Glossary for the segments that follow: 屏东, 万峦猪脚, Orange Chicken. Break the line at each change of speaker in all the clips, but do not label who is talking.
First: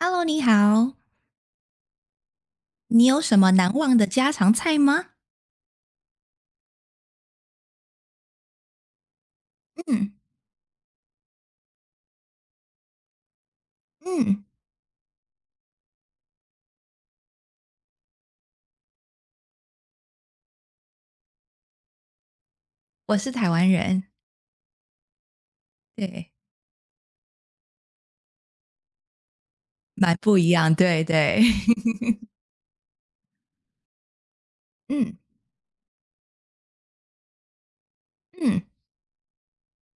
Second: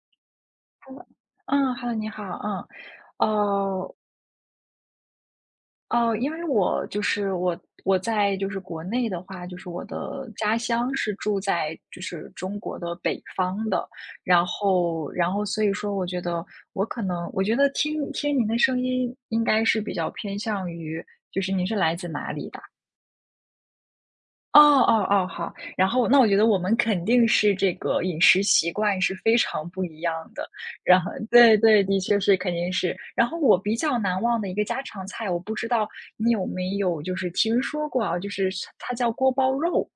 Hello，你好，
嗯，Hello，你好，
你有什么难
哦，
忘的家常菜吗？
哦，因为我在就是国内的话，就是我
嗯
的家乡是住在就是中国的北方的。
嗯，
然后所以说，我觉得我可能我觉得听您的声音，应该是比较偏向于您是来自哪里的？
我是台湾人，
哦哦哦，好。然后那我
对，
觉得我们肯定是这个饮食习惯是非常不一样
蛮不一
的。
样，
然
对
后
对，
对对，的确 是，肯定是。然后我比较难忘的一个家常
嗯
菜，我不知道你有没有听说过啊，就是
嗯
它叫锅包肉，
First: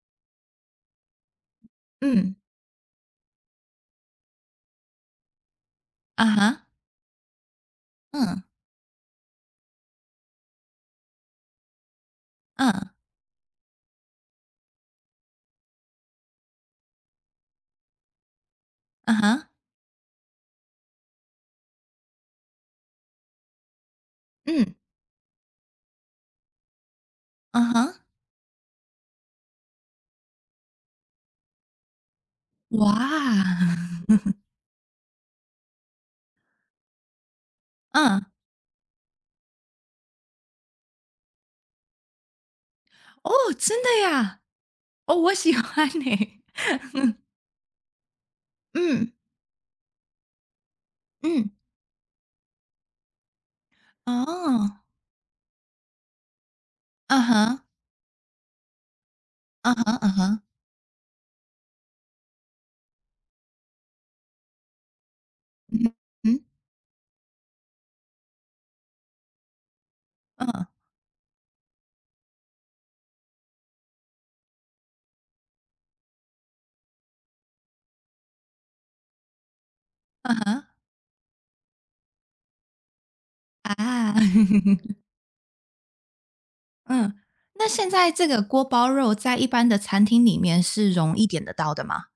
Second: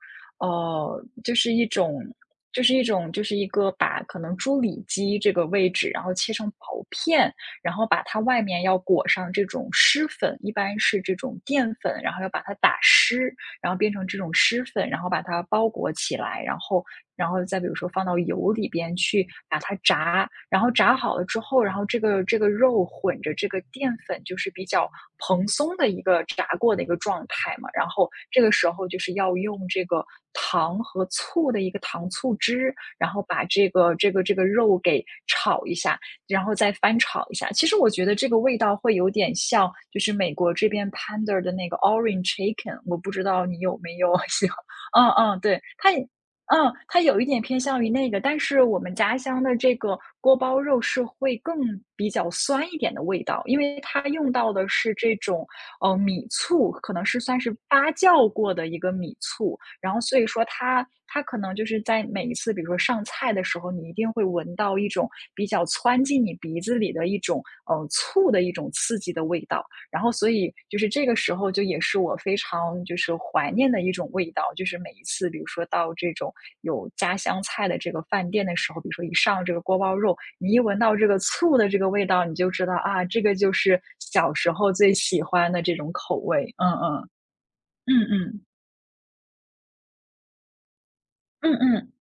就是一种
嗯，
就是一个把可能猪里脊这个位置，然后
啊
切成
哈，
薄片，然后把它
嗯
外面要裹上这种湿粉，一般是这种淀粉，然后要把它打
嗯
湿，然后变成这种湿粉，然后把它包裹起来，然后再比如说放到油里边
啊
去
哈，
把它炸，然后炸好了之后，然后这个肉混着这个淀粉，就是比
嗯
较蓬松的一个炸过的一个状态
啊
嘛。然
哈，
后这个时候就是要用这个糖和醋的一个糖醋汁，
哇，
然后把这个这个 这个肉给炒一下。然后再翻炒一下。其实我觉得
嗯，
这个味道会有点像，就是美国这边 p a n d a 的那个 Orange Chicken,我不知
哦，
道你有
真
没
的
有
呀，
喜欢？嗯
哦，我
嗯，
喜
对，
欢
它也
你、
嗯，它
嗯
有一点偏向于那个，但是我们
嗯
家乡的这个锅包肉是会
嗯，
更比较酸一点的味道，因为它用到的
哦，
是这种米醋，可能
啊
是算是
哈，
发酵过的一个米醋。
啊哈，
然后
啊
所以
哈，
说它可能就是在每一次，比如说上菜的时候，你一定会闻到一种比较
嗯
窜进你
嗯
鼻子里的一种醋的一种刺激的味道。然后所以
嗯，
就是这个时候就也是我非常就是怀念的一种味道，就是每一次比如说到这种有家乡菜的这个饭店的时候，比如说一上这个锅包肉，
啊
你一
哈
闻到这个醋的这个味道，你就知道啊，这个就是
啊。
小时候最 喜欢的这种口味。嗯嗯
嗯，那现
嗯
在这
嗯
个锅包肉在一般的餐厅里面是容易点得
嗯
到的
嗯。
吗？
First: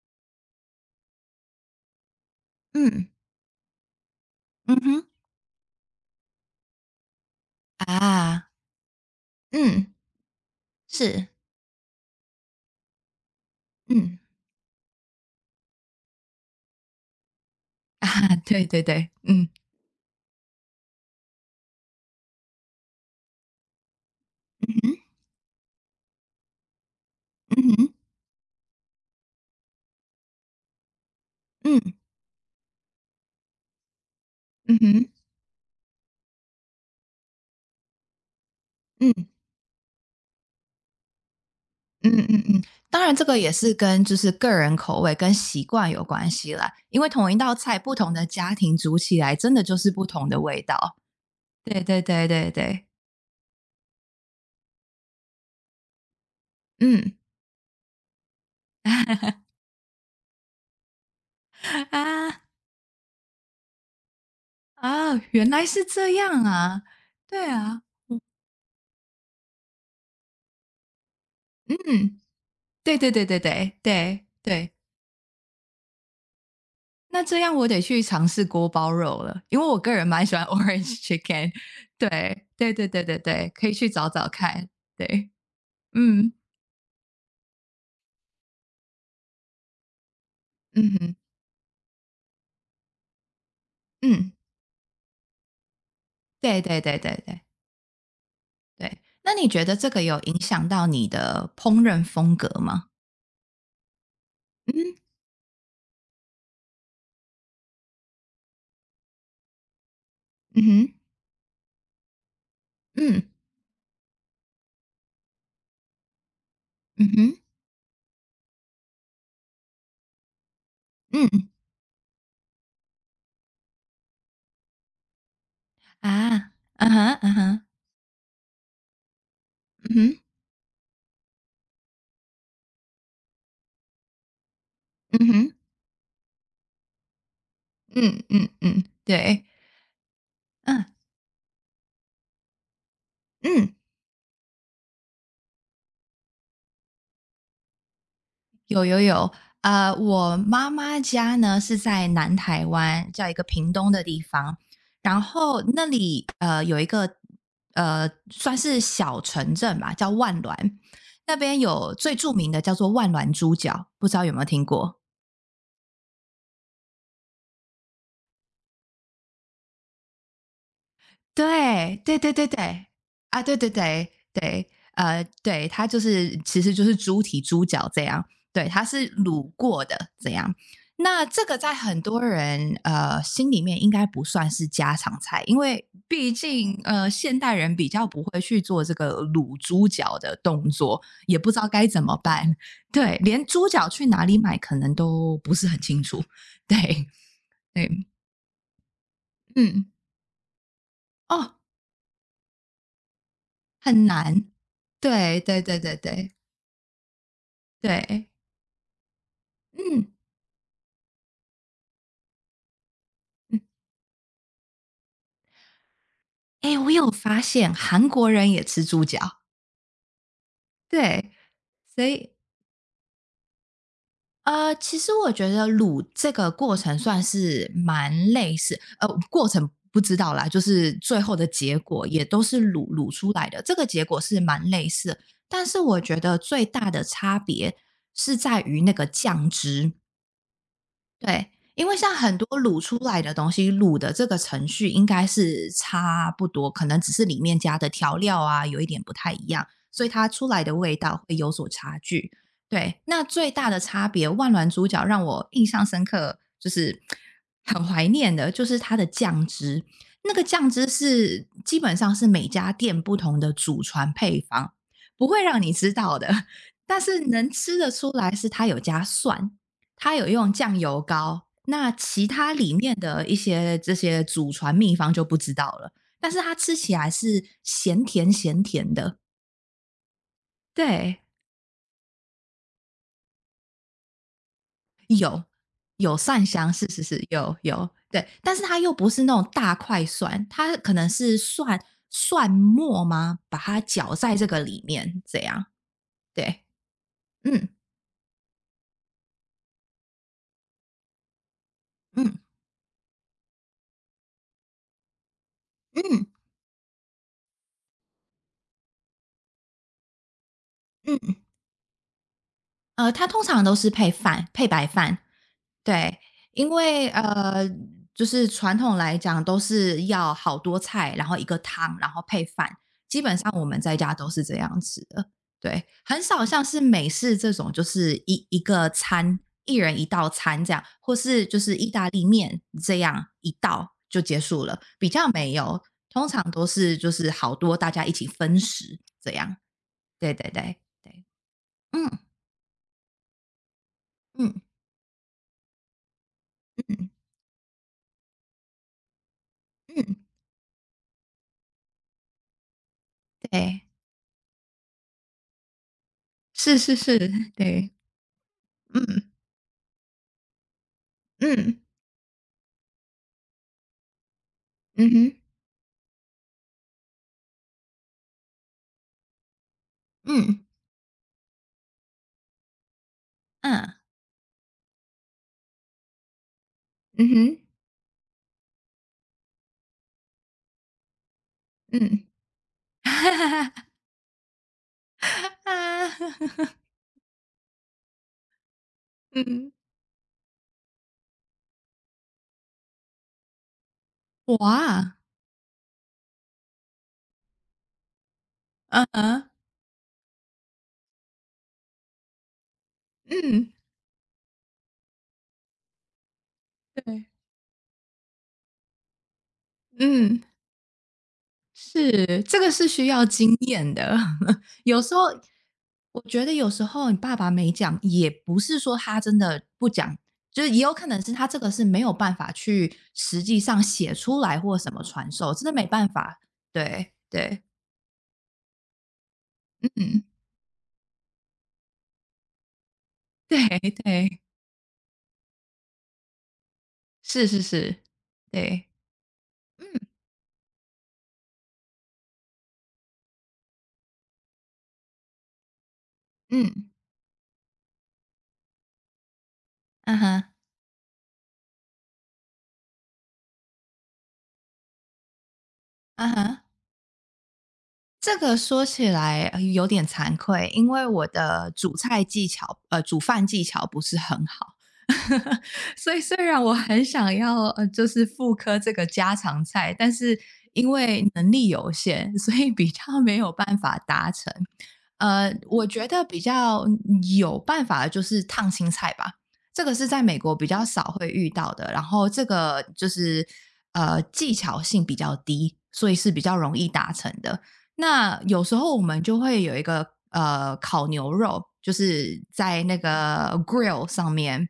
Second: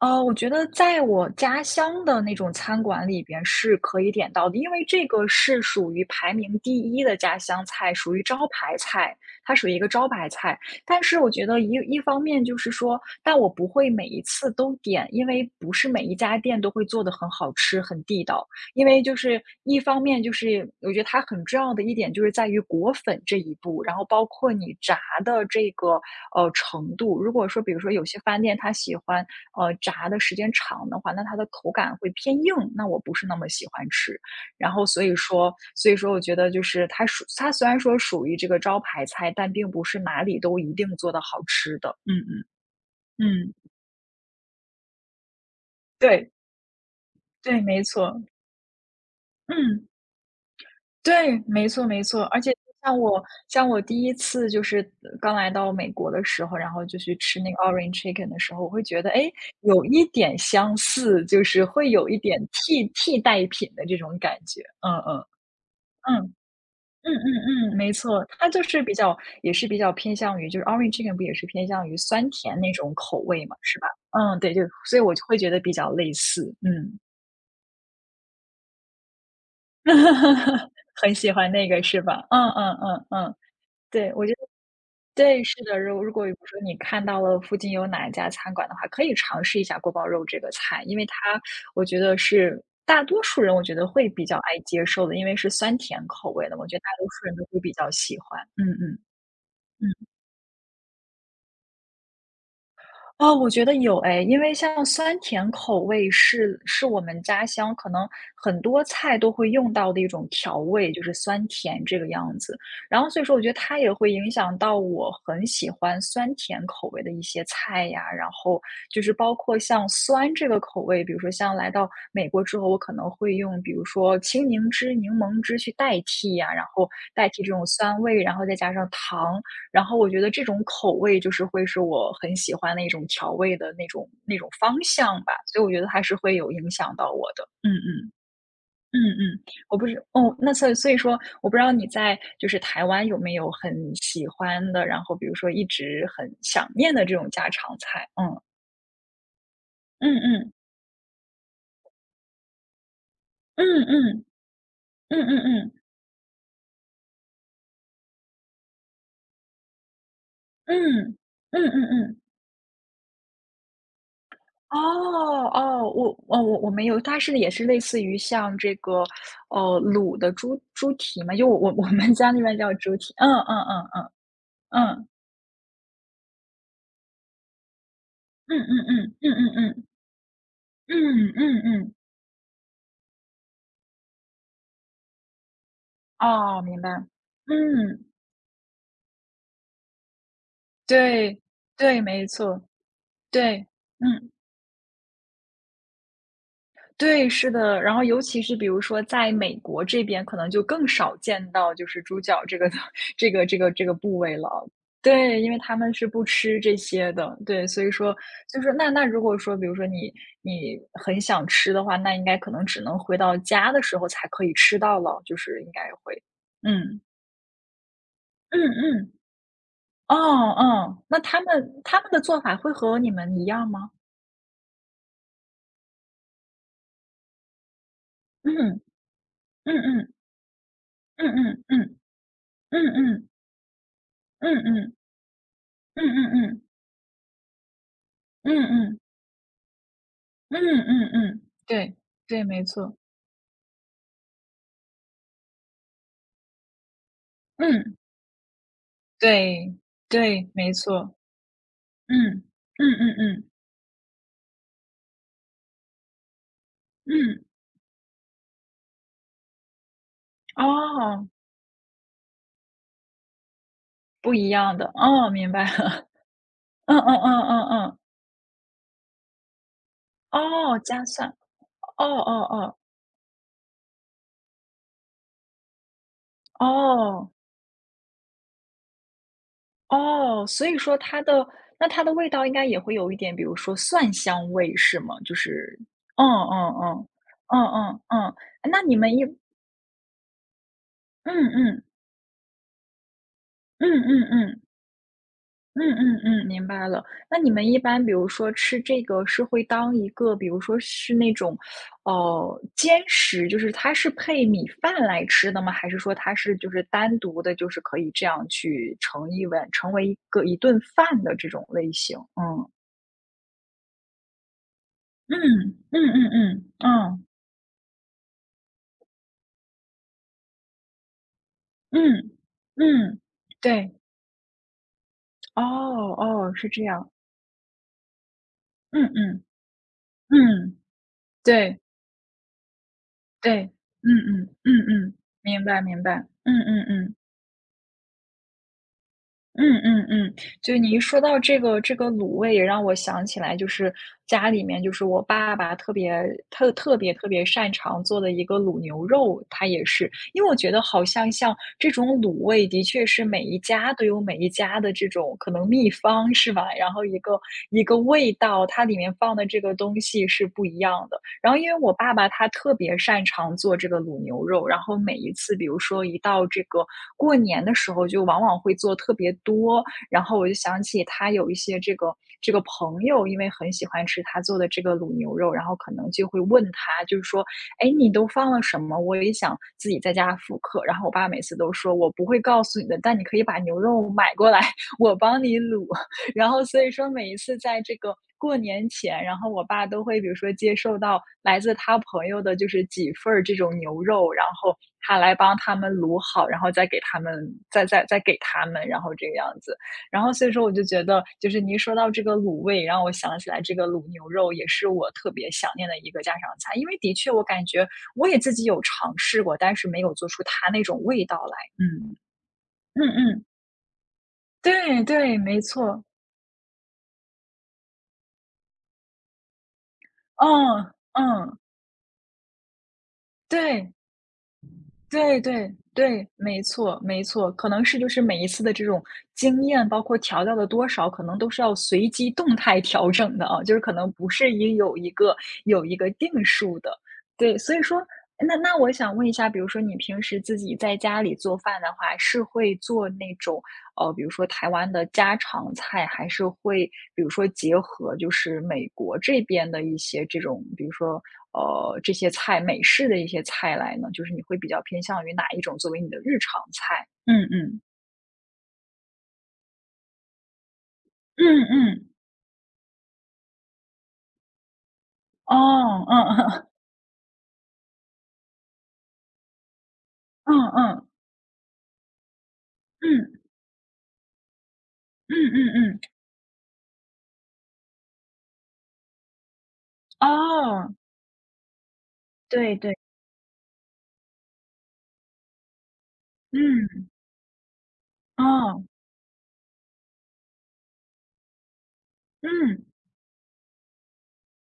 我觉得在我家乡的那种餐馆
嗯，
里边是可以点到的，因
嗯
为
哼，
这个是属于排名第一的家乡菜，属于招
啊，
牌菜，它属于一个
嗯，
招牌菜。但是
是，
我觉得一方面就是说，但我不会每
嗯，
一次都点，因为不是每一家店都会做得很好吃、很地
啊，
道。
对对
因为
对，
就是
嗯，
一方面就是我觉得它很重要的一点就是在于裹粉这一步，然后包括
嗯
你
哼，
炸的这个程度。如果
嗯
说比如说
哼，
有些饭店它喜欢炸的时间长的话，那它的口
嗯，
感会偏硬，那我不是那么喜欢吃。然
嗯
后所
哼，
以说，所以说我觉得就是它属它虽然说属于这个招牌
嗯，
菜，但并不是哪里都一定做的好吃的。嗯
嗯
嗯
嗯嗯。当然这个也
嗯，
是跟就是个人口味跟习惯有关
对
系啦，因为同一道
对，
菜
没
不同
错，
的家庭煮起来真的就
嗯。
是不同的味道。
对，没
对
错
对
没错，
对
而
对
且
对，
像我像我第一次就是刚来到美国的时候，然后就去
嗯，
吃那个 Orange Chicken 的时候，我会觉得哎，诶，有一点相似，就是 会有一点
啊，
替代品的这种感觉，嗯
啊，
嗯，
原来是这
嗯。
样啊，
嗯
对
嗯嗯，
啊，
没错，它就是比较也是比较偏向于就是 Orange Chicken 不也是偏向于
嗯。
酸甜那种
对对
口
对对
味嘛，
对
是吧？
对
嗯，对，就
对，
所以我就会觉得比较类似，嗯。
那这样我得去尝试锅包肉了，因为我个人蛮喜欢 Orange
很喜欢
Chicken。
那个是吧？
对
嗯
对
嗯
对对
嗯
对
嗯。
对，可以去找
对，我
找
觉得
看。对，
对，是的。如果比
嗯
如说你看到了附近有哪一家餐馆的话，可以尝试一下锅包肉这个菜，
嗯
因为
哼
它我觉得是大多数人我觉得会比
嗯，
较爱接受的，因为是酸甜口味的，
对
我觉得
对
大
对
多
对
数人
对
都会比较喜欢。嗯
对。
嗯。
那你觉得这个有影响到你的烹饪风格吗？
哦，我觉得有哎，因为像
嗯
酸甜口味是我们家乡可能很多菜都会用到的一种调
嗯
味，
哼
就是酸甜这个样子。然后所以
嗯
说，我觉得它也会影响到我很喜欢酸甜口味
嗯
的一
哼
些菜呀，然后就是包括像酸这个口味，比如说
嗯
像来到美国之后，我可能会用比如说青柠汁、柠檬汁去代替
啊
呀，然后
嗯哼啊
代替这
哈
种酸味，然后再加上糖。然
嗯
后我
哼
觉得这种口味就是会是我很喜欢的一种调味的那种方向
嗯
吧，
哼
所以我觉得还是会有影响到我的。嗯嗯。
嗯嗯嗯，
嗯嗯，
对，
我不是哦，那所以
嗯
所以说，我不知道你在就是台湾有没有
嗯。
很喜欢的，然后比如说一直很想念的这种家常菜？嗯。
有有有，
嗯
我
嗯。
妈妈家呢是在南台湾，叫一个
嗯
屏东的地
嗯。
方，然
嗯嗯
后
嗯。
那里有一个算是小城镇吧，叫万
嗯。
峦，那边
嗯嗯
有
嗯
最
嗯。
著名的叫做万峦猪脚，不知道有没有听
哦，
过？
哦，我我没有，它是也是类似于像这个，卤的猪蹄嘛，就我我
对，
们
对
家
对
那
对
边叫
对，
猪蹄，嗯
啊，对
嗯
对
嗯
对
嗯
对，
嗯
对，它就是其实就是猪蹄、猪脚这样，
嗯
对，它是
嗯
卤
嗯
过
嗯
的这样。那
嗯嗯
这个
嗯
在
嗯，
很多人心里面应该不算是家常菜，因为毕
哦，
竟
明白，
现代人比
嗯，
较不会去做这个卤猪脚的动作，也
对
不知道该
对，
怎么
没
办。
错，
对，连
对，
猪脚去哪
嗯。
里买可能都不是很清楚。对
对，是的。
对，
然后尤其是比如说在美国
嗯，
这边，可能就更少见
哦，
到就是猪脚这个 这个
很
部位
难。
了。
对
对，因为
对
他
对
们
对
是不
对
吃这些的，对，所以说
对，
就是那如果说，比如说
嗯
你很想吃的话，那应该可能只能回到
嗯，
家的时候才可以吃到了，就是应该会，
哎，我
嗯
有发现韩国人
嗯
也吃猪
嗯，
脚，
哦哦，那
对，
他们他
所
们的
以
做法会和你们一样吗？
其实我觉得卤这个过程算是蛮类似，
嗯
过程
嗯
不
嗯
知道啦，就是最
嗯
后的
嗯
结
嗯
果也都是卤
嗯
卤
嗯
出来的，这个结果是
嗯
蛮
嗯
类
嗯
似的但是我
嗯
觉得
嗯嗯。
最大的差别是
嗯
在于那
嗯，
个酱汁。
嗯嗯嗯，
对，因为
对，
像很
对，
多
没
卤出
错，
来的东西，卤的这个程序应该是差不多，可能只是里面加的
嗯。
调料啊，有一点不太一样，
对，
所以它出
对，
来
没
的味
错，
道会有所差距。
嗯，嗯
对，
嗯
那最
嗯，
大的差别，万峦猪脚让我印象深刻，就是
嗯，
很怀念的，就是它的酱汁。那个酱汁
哦，
是基本上是每家店不同的祖传
不
配
一
方，
样的，
不
哦，
会
明
让
白
你知
了，
道的，
嗯
但
嗯
是
嗯
能
嗯
吃得
嗯，
出来是它有加蒜，它有用酱
哦，
油
加蒜，
膏，那
哦
其他里
哦
面的一些这些祖传秘方就不知道了。但是它
哦，
吃起来
哦，
是咸甜咸甜的，
哦，所以说
对，
它的那它的味道应该也会有一点，比如说蒜香味是吗？就
有
是，
有
嗯
蒜香，
嗯
是是
嗯，
是，有
嗯
有
嗯
对，
嗯，
但是它
那
又
你
不
们一，
是那种大块蒜，它可能
嗯
是蒜
嗯，
蒜末吗？把它
嗯
搅
嗯
在这个
嗯。
里面，这样
嗯嗯嗯，
对，
明白了。那你们
嗯
一般比如说吃这个是会当一个，比如说是那种，
嗯
兼食，就是它是配米饭来吃的吗？还是说
嗯
它是就是单独的，就是可以这样去盛一碗，成为一个一顿
嗯，
饭的这种类型？嗯
它通常都是配饭配白饭，
嗯嗯
对，因
嗯
为，
嗯
就是传统来讲都是要好多菜，然后一个汤，然后
嗯
配饭，
嗯嗯，
基本上我们
对，
在家都是这样子的。
哦
对，很少
哦，
像
是
是
这
美
样，
式这种，就是一个
嗯
餐，
嗯
一人一道餐这
嗯，
样，或是就是
对
意大利面这样一
对，
道
嗯
就结
嗯
束
嗯
了，比
嗯，
较没
明白
有，
明白，
通常
嗯
都
嗯
是就
嗯。
是好多大家一起分食这样。
嗯嗯
对
嗯，
对对
就你一说
对，
到这个这个
嗯
卤味，也让我想起来，就是家
嗯
里面就是我爸爸特别特特
嗯
别特别擅长做的一个卤牛肉，他也是，
嗯，
因为我觉得好像像这种卤味，的确是每一
对，
家都有每一家的这种可能秘方是吧？
是
然
是
后
是，
一个一
对，
个味道，它里面
嗯。
放的这个东西是不一样的。然后因为
嗯，
我爸爸他特别擅长做这个卤牛肉，然后
嗯
每一
哼。
次比如说一到这个过年的时候，就往往会做特别多。然后我就
嗯，
想起他有一些这个朋友，因为很喜
嗯。
欢吃他做的这个卤牛肉，然后可能就会问他，就是
嗯
说，
哼，
哎，你都放了什么？我也想自己在家复刻。然后我爸每次都说我不
嗯。
会告诉你的，但你可以把牛 肉买过来，我帮你卤。
啊，
然后所以说每一次在这个过年前，然后我
嗯，
爸都会比如说接受到来自他朋友的就是几份儿这种牛肉，然
我
后他
啊，
来帮他们卤好，然后再给他们，再给他们，然后这个样
嗯
子。然后所以说我就觉得，就是您说到这个卤味，让我
嗯
想起来
嗯，
这个卤牛肉也是我特别想念的一个家常菜，因为的
对，
确我感觉我也自己有尝试过，但是没有做
嗯，
出它那种味道来。嗯
是，这个是需
嗯
要
嗯，
经验的。有
对
时候
对，没错，
我觉得有时候你爸爸没讲，也不是说他真的不讲，就是也
嗯
有可能是他这
嗯。
个是没有办法去实际上
对，
写出来或什么传
对
授，真的
对
没办
对，
法。
没错
对，
没错，
对，
可能是就是每一次的这种经验，包括
嗯，
调料的多少，可能都是要随机动态调整的
对
啊，就是可能不
对。
是一有一个有一个定数的。
是
对，
是
所以
是，
说，那
对。
我想问一下，比如说
嗯
你平时自己在家里做饭的话，是会做那种，比如说台湾的家常菜，还是
嗯，
会比如说结合就是美国这边的一
嗯
些这
哼，
种，比如说这些菜，美式的一些菜来呢？就是你会比较偏向于哪一种作为你的
嗯
日
哼，
常菜？嗯嗯。
这个说起来有点惭愧，因为我
嗯
的煮
嗯，
菜技巧，煮饭技巧不是很好。
哦，
所以虽
嗯
然
嗯
我很想要，就是复刻这个家常菜，但是
嗯
因
嗯
为能力有限，所以比较没
嗯
有办法达成。
嗯嗯
我
嗯，
觉得比较有办法的就是烫青菜吧，这个是在美国比较
哦，
少会遇到的，然后这
对
个
对，
就是技巧性比较低，所以是比较容易
嗯，
达成的。那有时
哦，
候我们就会有一个烤牛肉，就是在
嗯
那个 grill 上面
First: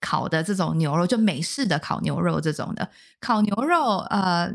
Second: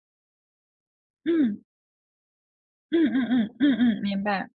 烤的这种牛肉，就
嗯
美式
嗯
的烤牛肉这种的
嗯
烤
嗯
牛
嗯
肉。
嗯，明白，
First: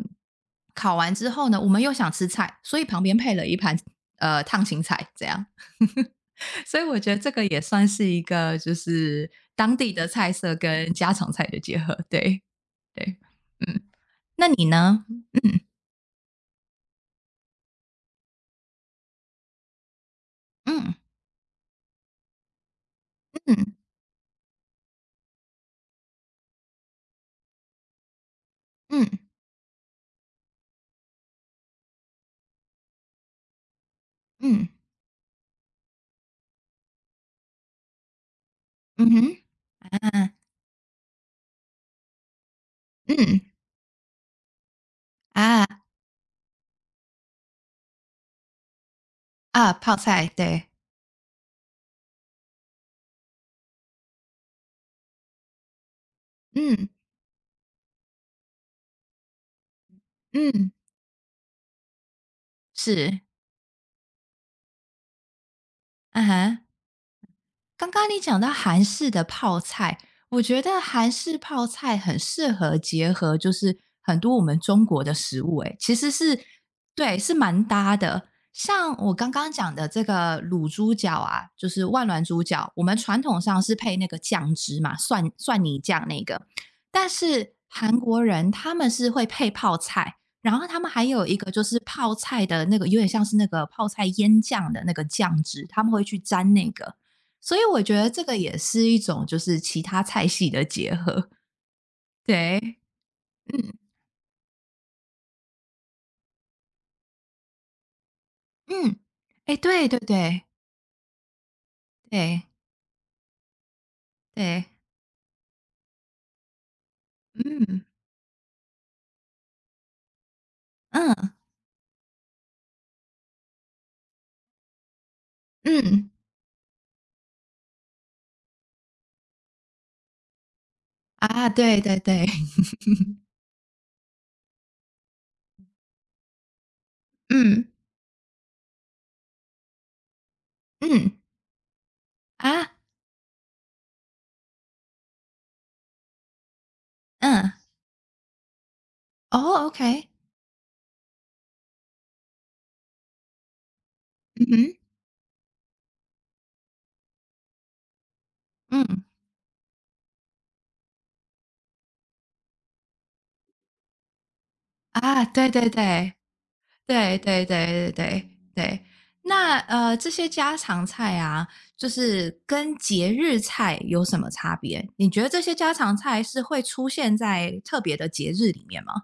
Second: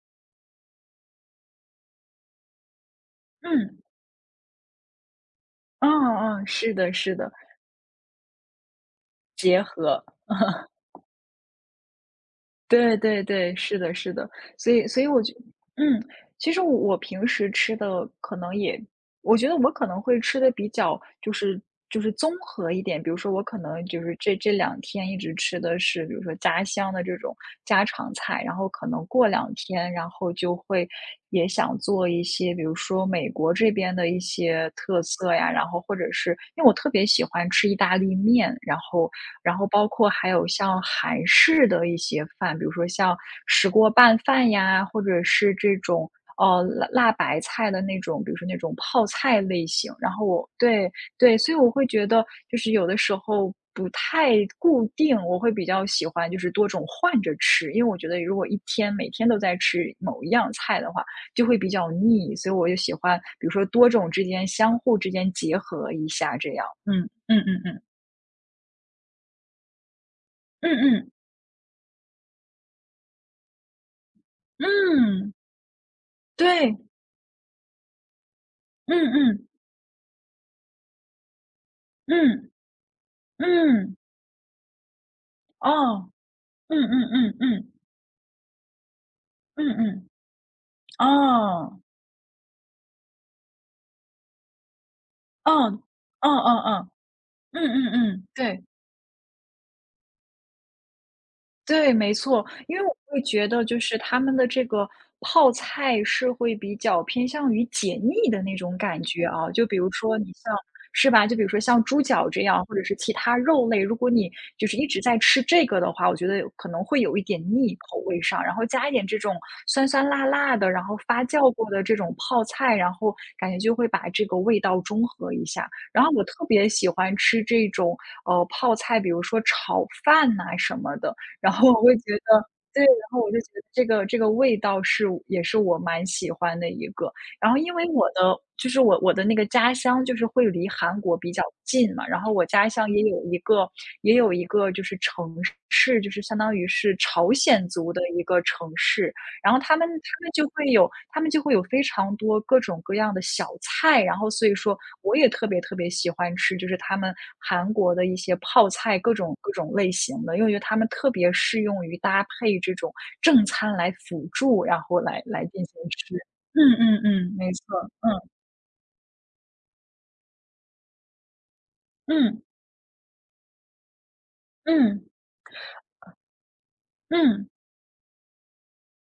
烤完之后呢，我们又想吃菜，所以旁边配了一盘
嗯，
烫青菜，这样。
哦 哦，是
所以
的，
我觉
是
得这
的，
个也算是一个，就是
结
当地
合。
的菜色跟家常菜的结合。对
对
对，
对对，是
嗯，
的，是的，
那你
所以所
呢？
以我觉
嗯
嗯，其实我平时吃的可能也，我觉得我可能会吃的比
嗯
较就是综合一点，比如说我可
嗯
能就是这两天一直吃的是，比如说家乡的这种家常菜，然后可能
嗯
过两天，然后就会也想做一些，比如说美国这边的一
嗯嗯
些特色呀，然后或者是因为我特别喜欢吃意大利面，然
嗯
后
哼，
然后包括还
啊。
有像韩式的一些饭，比如说像
嗯，
石锅拌饭呀，或者是
啊，
这种辣白菜的那种，比如说那种泡菜类
啊，
型。
泡
然后
菜，
我
对，
对对，所以我会觉得就是有的时候不太固定，我会比较喜欢就是多种
嗯，
换着吃，因为我觉得如果一天每天都在吃某一样
嗯，
菜的话，就会比较腻，所以我就喜欢
是，
比如说多种之间相互之间结合一
啊
下这
哈。
样。嗯嗯嗯嗯
刚刚你讲到韩式的泡菜，我觉
嗯
得韩
嗯。
式泡菜很适合结合，就是很多我们中国的
嗯，
食物、欸，诶，其实是
对，
对，是蛮搭的。像
嗯
我刚
嗯
刚讲的这个卤猪脚啊，就是万峦猪
嗯
脚，我们传统上是配
嗯，
那个酱汁嘛，蒜泥酱
哦，
那个，
嗯嗯
但
嗯
是
嗯
韩国人他们是会配
嗯
泡
嗯，
菜，然后他们还有一个就是
哦，
泡菜的那个，有点像是那个泡菜腌酱的那个酱汁，
哦，
他们会去
哦哦
沾那
哦，
个。所以
嗯
我
嗯
觉得这
嗯，
个也
对。
是一种就是其他菜系的结合。
对，没错，
对，
因为我会觉得
嗯
就是他们的这个泡菜是会比较偏向于解腻的那种
嗯，
感觉啊，
哎，
就比
对
如
对
说你
对
像是吧？就比如说像猪脚这
对
样，或者是其他肉类，如果你
对，
就是一直在吃这个的话，我觉得可能会有一点腻
嗯
口味上，然后加一点这种酸酸辣辣的，然后
嗯
发酵过的这种泡菜，然后感觉就会把这个味道中和一下。然
嗯，
后我特别喜欢吃这种泡菜，比如说炒饭呐、什么的，
啊，
然后
对
我会
对
觉得
对，
对，然后我就觉得这个味道是也是我蛮喜欢的一个。然后
嗯
因为我的就是我的那个家乡就是会离韩
嗯，
国比较近嘛，然后我家
啊，
乡也有一个就是城市，就是相当于是朝
嗯，
鲜族的一个城市，
哦
然后他们他
，OK，
们就会有他们就会有非常多各种各样的小菜，然后
嗯
所以
哼，
说我也特别特别喜欢吃，就是他们韩国的一些泡菜，
嗯，
各种类型的，因为我觉得他们特别适用于搭配这种正餐来辅助，然后来
啊，
来
对
进
对
行
对。
吃。嗯嗯
对
嗯，
对
没错，
对对
嗯，
对对，那这些家常菜啊，就是
嗯，
跟节日菜有什么差别？
嗯，
你觉得这些家常菜是会出现
嗯。
在特别的节日里面吗？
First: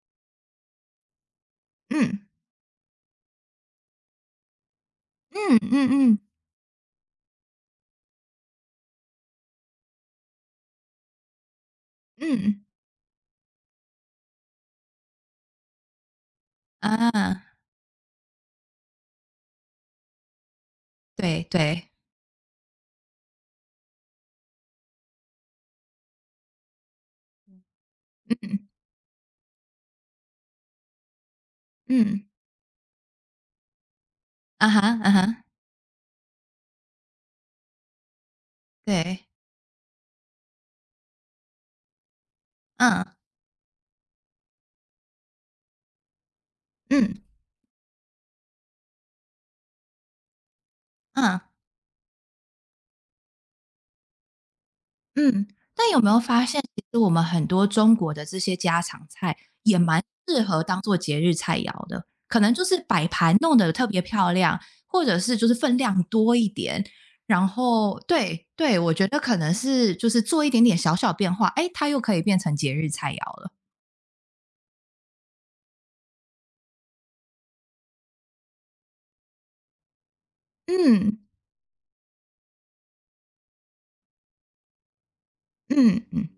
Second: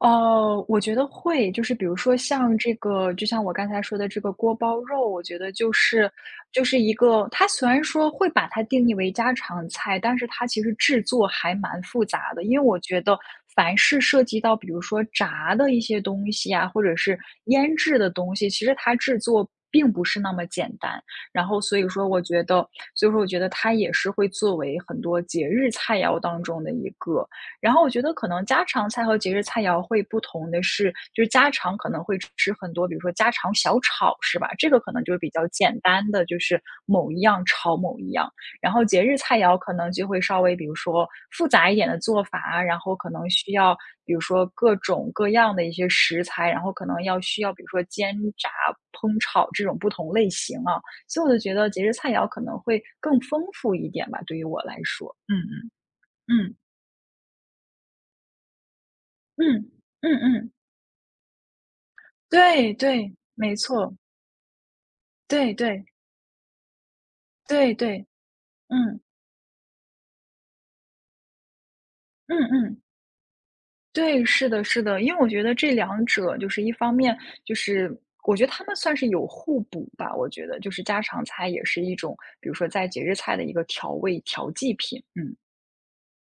哦，我觉得会，就是比如说
嗯
像这个，就像我刚才说的这个锅包肉，我觉得
嗯
就是
嗯
就是一个，它虽然说会把它定义为家常菜，但是它其实制作还蛮复杂的。
嗯
因
嗯，
为我觉得凡是涉及到比如说炸的一些东西啊，或者是
啊，
腌制的东西，其实它制作并不是那么简单。
对
然后所以
对，
说，我觉得，所以说我觉得它也是会作为很多节日菜肴当中的一个。然后我觉得可能家
嗯
常菜和节日菜肴会不同的是，就是家常可能会
嗯，
吃很多，比如说家常小炒，是吧？
啊
这个
哈
可能
啊
就是比
哈，
较简单的，就是某一样炒某一样。然后节日
对，
菜肴可能就会稍微，比如说复杂一点的做法啊然后
嗯
可能需要，比如说各种各样的一些食材，然后可能
嗯
要需要，比如说煎炸、烹炒这种不同类型啊。所以我就
嗯。
觉得节日菜肴可能会更丰富一点吧，对于我来说。嗯
嗯，
嗯
但有没有发
嗯
现，其实我们很多中国的这些家常菜
嗯
也蛮
嗯
适
嗯。
合当做节日菜肴的，可能就
对
是摆
对，
盘
没
弄得特
错，
别漂亮，或者是就是
对
分
对
量多一点。然
对
后，
对，
对对，我
嗯
觉得可能是就是做一点点小小变化，哎，它又可以变
嗯
成节
嗯，
日菜肴了。
对，是的，是的，因为我觉得这两者就是一方面，就是我觉得他们算是有互补吧，我觉得就是家
嗯
常菜也是一种，比如说在节日菜的一个调味调剂品，嗯。
嗯嗯。